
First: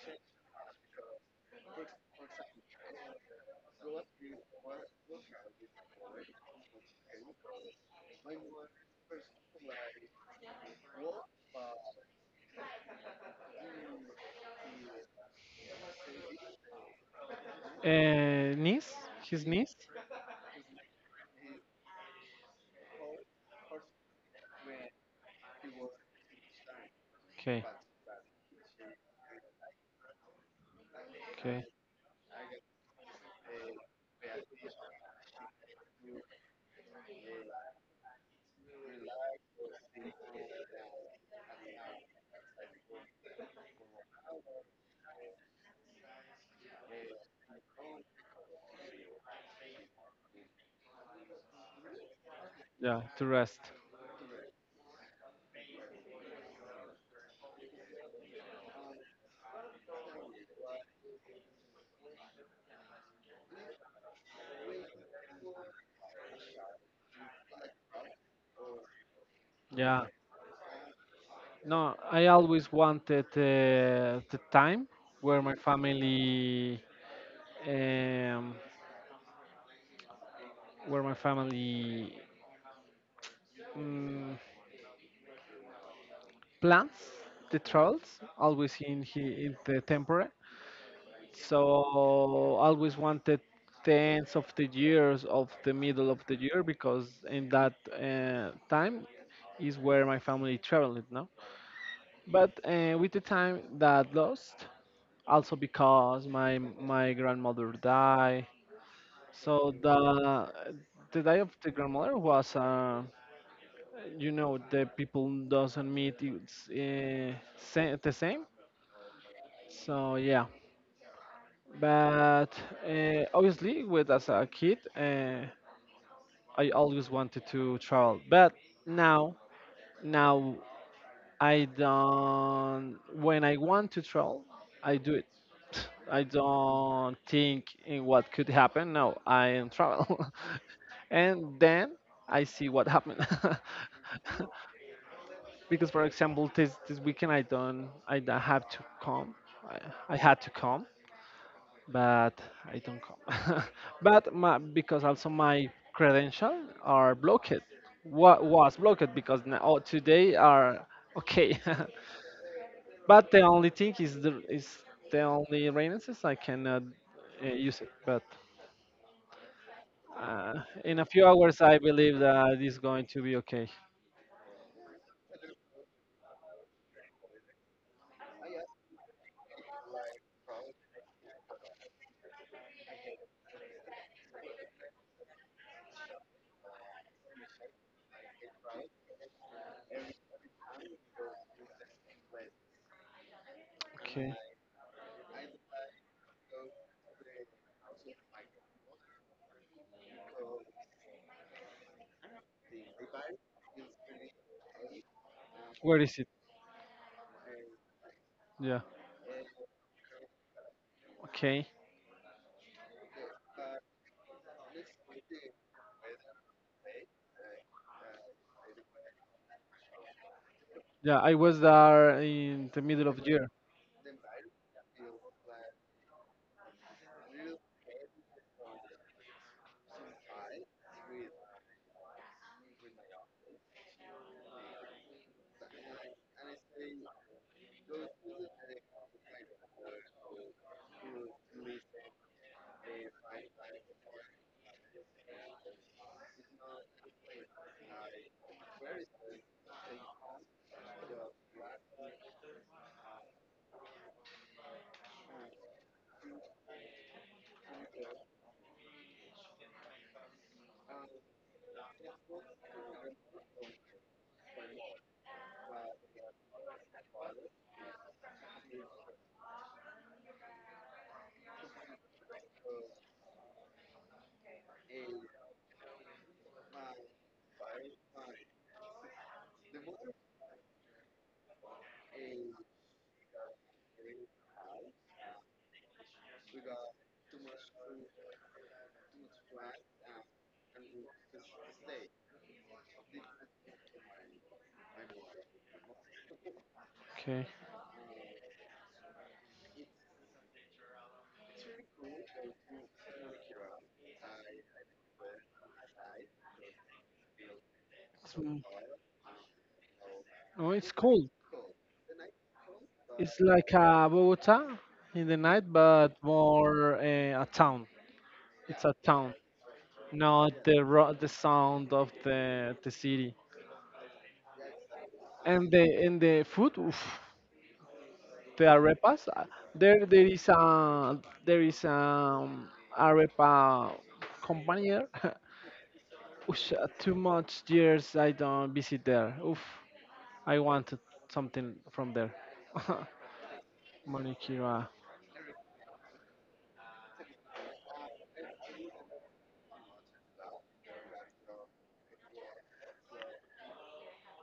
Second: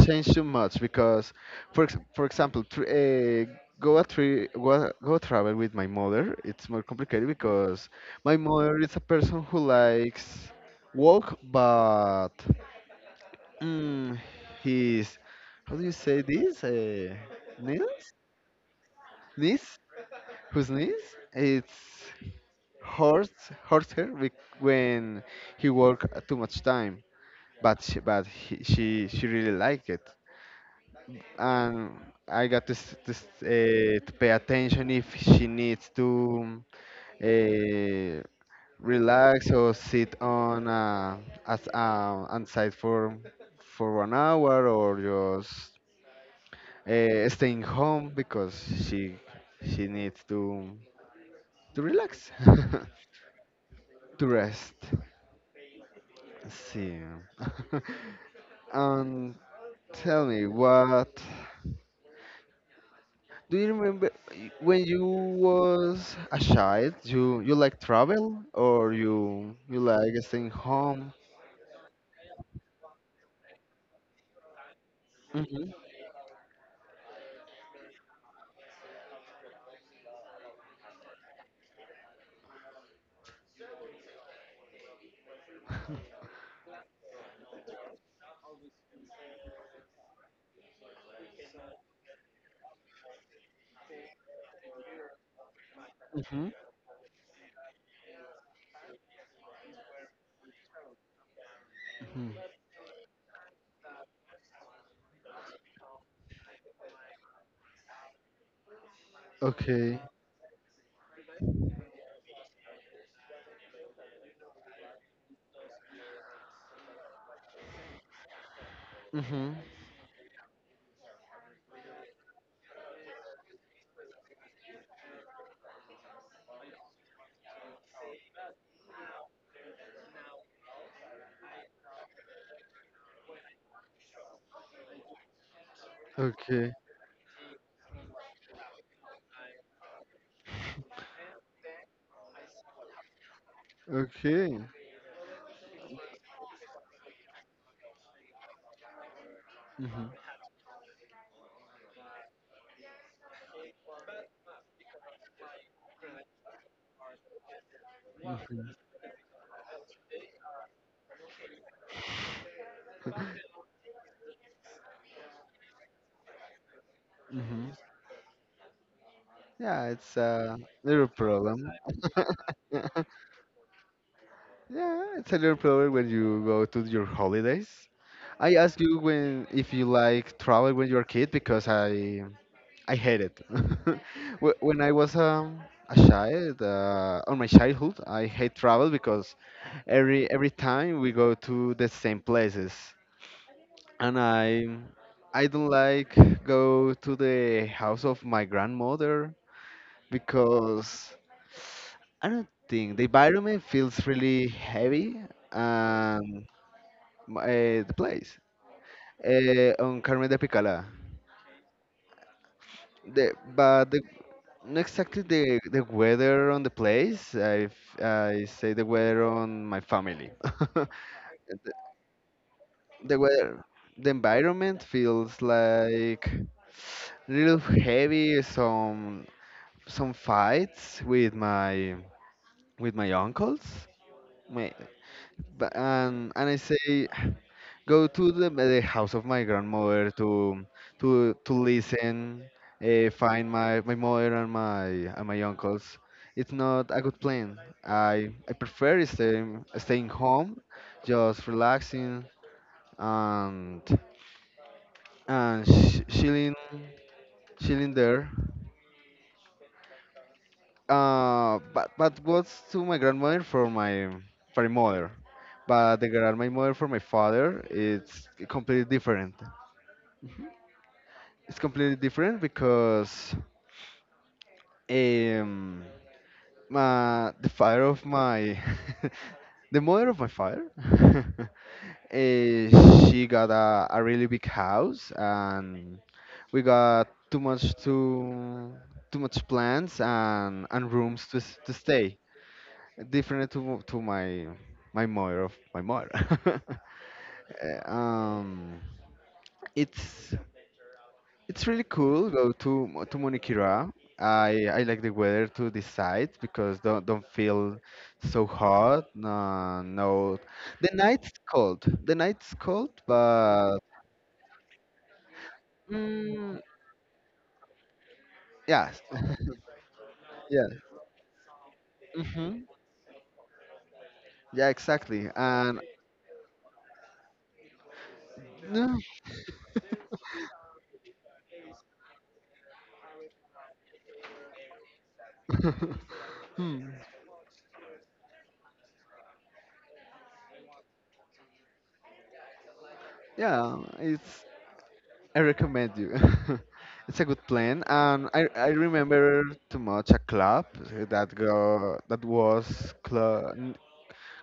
Speaker 1: change too much because, for example, go travel with my mother. It's more complicated because my mother is a person who likes walk, but mm, he's how do you say this? Knees?
Speaker 2: uh, niece, his niece.
Speaker 1: Niece? Whose niece? It's hurts her when he work too much time
Speaker 2: Okay,
Speaker 1: but he, she really liked it
Speaker 2: okay,
Speaker 1: and I got to pay attention if she needs to uh, relax or sit on as on site for 1 hour or just staying home because she she needs to relax
Speaker 2: yeah, to rest.
Speaker 1: to rest see. and tell me what do you remember when you was a child? You like travel or you
Speaker 2: Yeah,
Speaker 1: like staying home?
Speaker 2: no, I always wanted the time where my
Speaker 1: Mhm.
Speaker 2: family um, where my family um, plans the travels always in he, in the temporary. So always wanted the ends of the years of the middle of the
Speaker 1: Mhm.
Speaker 2: year because in that time is where my family traveled now.
Speaker 1: Mhm.
Speaker 2: But with the time that lost, also because my grandmother died. So
Speaker 1: Okay.
Speaker 2: the day of the grandmother was, the people doesn't meet it's, the same.
Speaker 1: Mhm.
Speaker 2: So yeah, but obviously, with as a kid, I always wanted to travel. But now, now I don't. When I want to travel, I do it. I
Speaker 1: Okay.
Speaker 2: don't think in what could happen. No, I am travel. And then I see what happened.
Speaker 1: Okay.
Speaker 2: Because for example, this weekend I don't have to come. I,
Speaker 1: Mhm.
Speaker 2: I had to come, but I don't come. But my, because also my credential are blocked. What
Speaker 1: Mhm.
Speaker 2: was blocked because now, oh, today are okay. But the only thing is the only references I cannot
Speaker 1: Mhm.
Speaker 2: use it. But
Speaker 1: Yeah, it's
Speaker 2: uh,
Speaker 1: a
Speaker 2: in a
Speaker 1: little
Speaker 2: few hours,
Speaker 1: problem.
Speaker 2: I believe that it's going to be okay.
Speaker 1: Yeah, it's a little problem when you go to your holidays. I asked you when if you like travel when you were a kid because I hate it. When I was a child, on my childhood, I hate travel because every time we go to the same places, and
Speaker 2: Okay,
Speaker 1: I don't like go to the house of my grandmother because I don't think the environment feels really heavy
Speaker 2: where is it?
Speaker 1: and the place
Speaker 2: Yeah.
Speaker 1: on Carmen de Picala.
Speaker 2: Okay.
Speaker 1: But the, not exactly the weather on the place. I, I say the weather on my family.
Speaker 2: Yeah, I was there in the middle
Speaker 1: The
Speaker 2: of year.
Speaker 1: weather, the environment feels like little heavy. Some fights with my uncles. My but, and I say, go to the house of my grandmother to to listen, find my mother and my uncles. It's not a good plan. I prefer staying home, just relaxing and chilling chilling there. But was to my grandmother for my mother, but the grandmother for my father it's completely different. It's completely different because um my the father of my the mother of my father eh, she got a really big house and we got too much to too much plants and rooms to stay different to my my mother of my mother.
Speaker 2: Okay.
Speaker 1: Uh, um, it's it's really cool go to to Munikira. I like the weather to this side because don't feel
Speaker 2: It's,
Speaker 1: so hot. No, no.
Speaker 2: oh,
Speaker 1: The
Speaker 2: it's cool.
Speaker 1: night's cold. The night's cold,
Speaker 2: It's like
Speaker 1: but
Speaker 2: Bogota in the night, but
Speaker 1: mm,
Speaker 2: more a town. It's a
Speaker 1: yes,
Speaker 2: town, not
Speaker 1: yeah.
Speaker 2: the ro- the sound of
Speaker 1: hmm
Speaker 2: the city.
Speaker 1: Yeah, exactly.
Speaker 2: And
Speaker 1: And
Speaker 2: the food, oof, the arepas. There is a there is arepa company there. Ush,
Speaker 1: Hmm.
Speaker 2: too much years I don't visit there. Oof. I wanted something from there.
Speaker 1: Yeah, it's
Speaker 2: Manicura.
Speaker 1: I recommend you. It's a good plan, and I remember too much a club that go that was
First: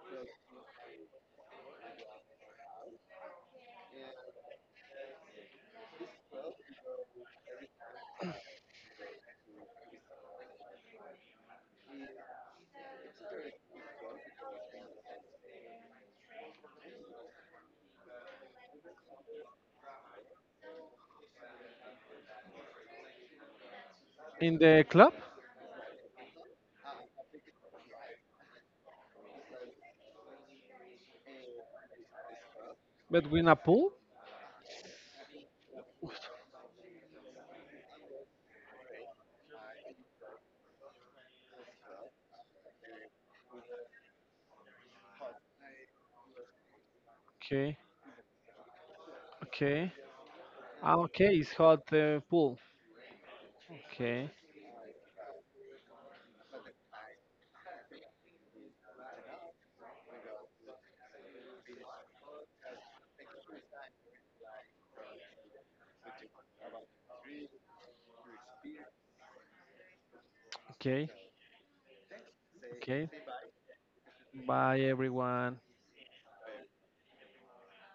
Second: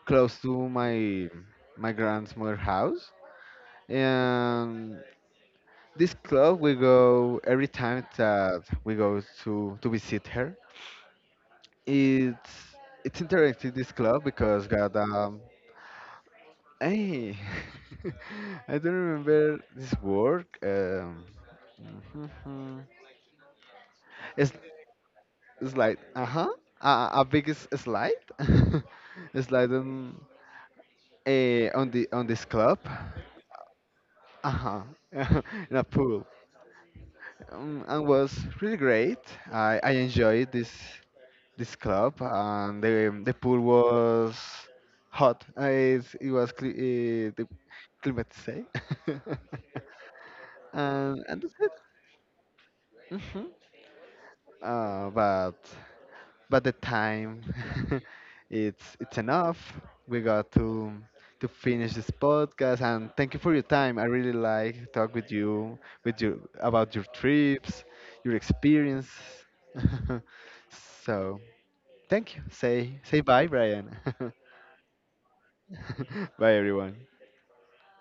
Speaker 1: close to my my grandmother house, and this club we go every time that we go to visit her. It's it's interesting this club because got hey I don't remember this word. it's
Speaker 2: In the club?
Speaker 1: slide. Uh huh. A big slide. Slide on, eh, on the on this club.
Speaker 2: But with a pool?
Speaker 1: Uh huh. In a pool. And was really great. I enjoyed this club and the pool was hot. It was cli the
Speaker 2: Okay.
Speaker 1: climate say.
Speaker 2: Okay. Ah,
Speaker 1: and
Speaker 2: okay,
Speaker 1: and
Speaker 2: it's
Speaker 1: that's it.
Speaker 2: hot pool.
Speaker 1: Hmm
Speaker 2: Okay.
Speaker 1: Uh, but but the time it's enough. We got to finish this podcast and thank you for your time. I really like to talk with you about your trips, your experience.
Speaker 2: Okay.
Speaker 1: So thank you.
Speaker 2: Okay.
Speaker 1: Say bye, Brian.
Speaker 2: Bye everyone.
Speaker 1: Bye everyone.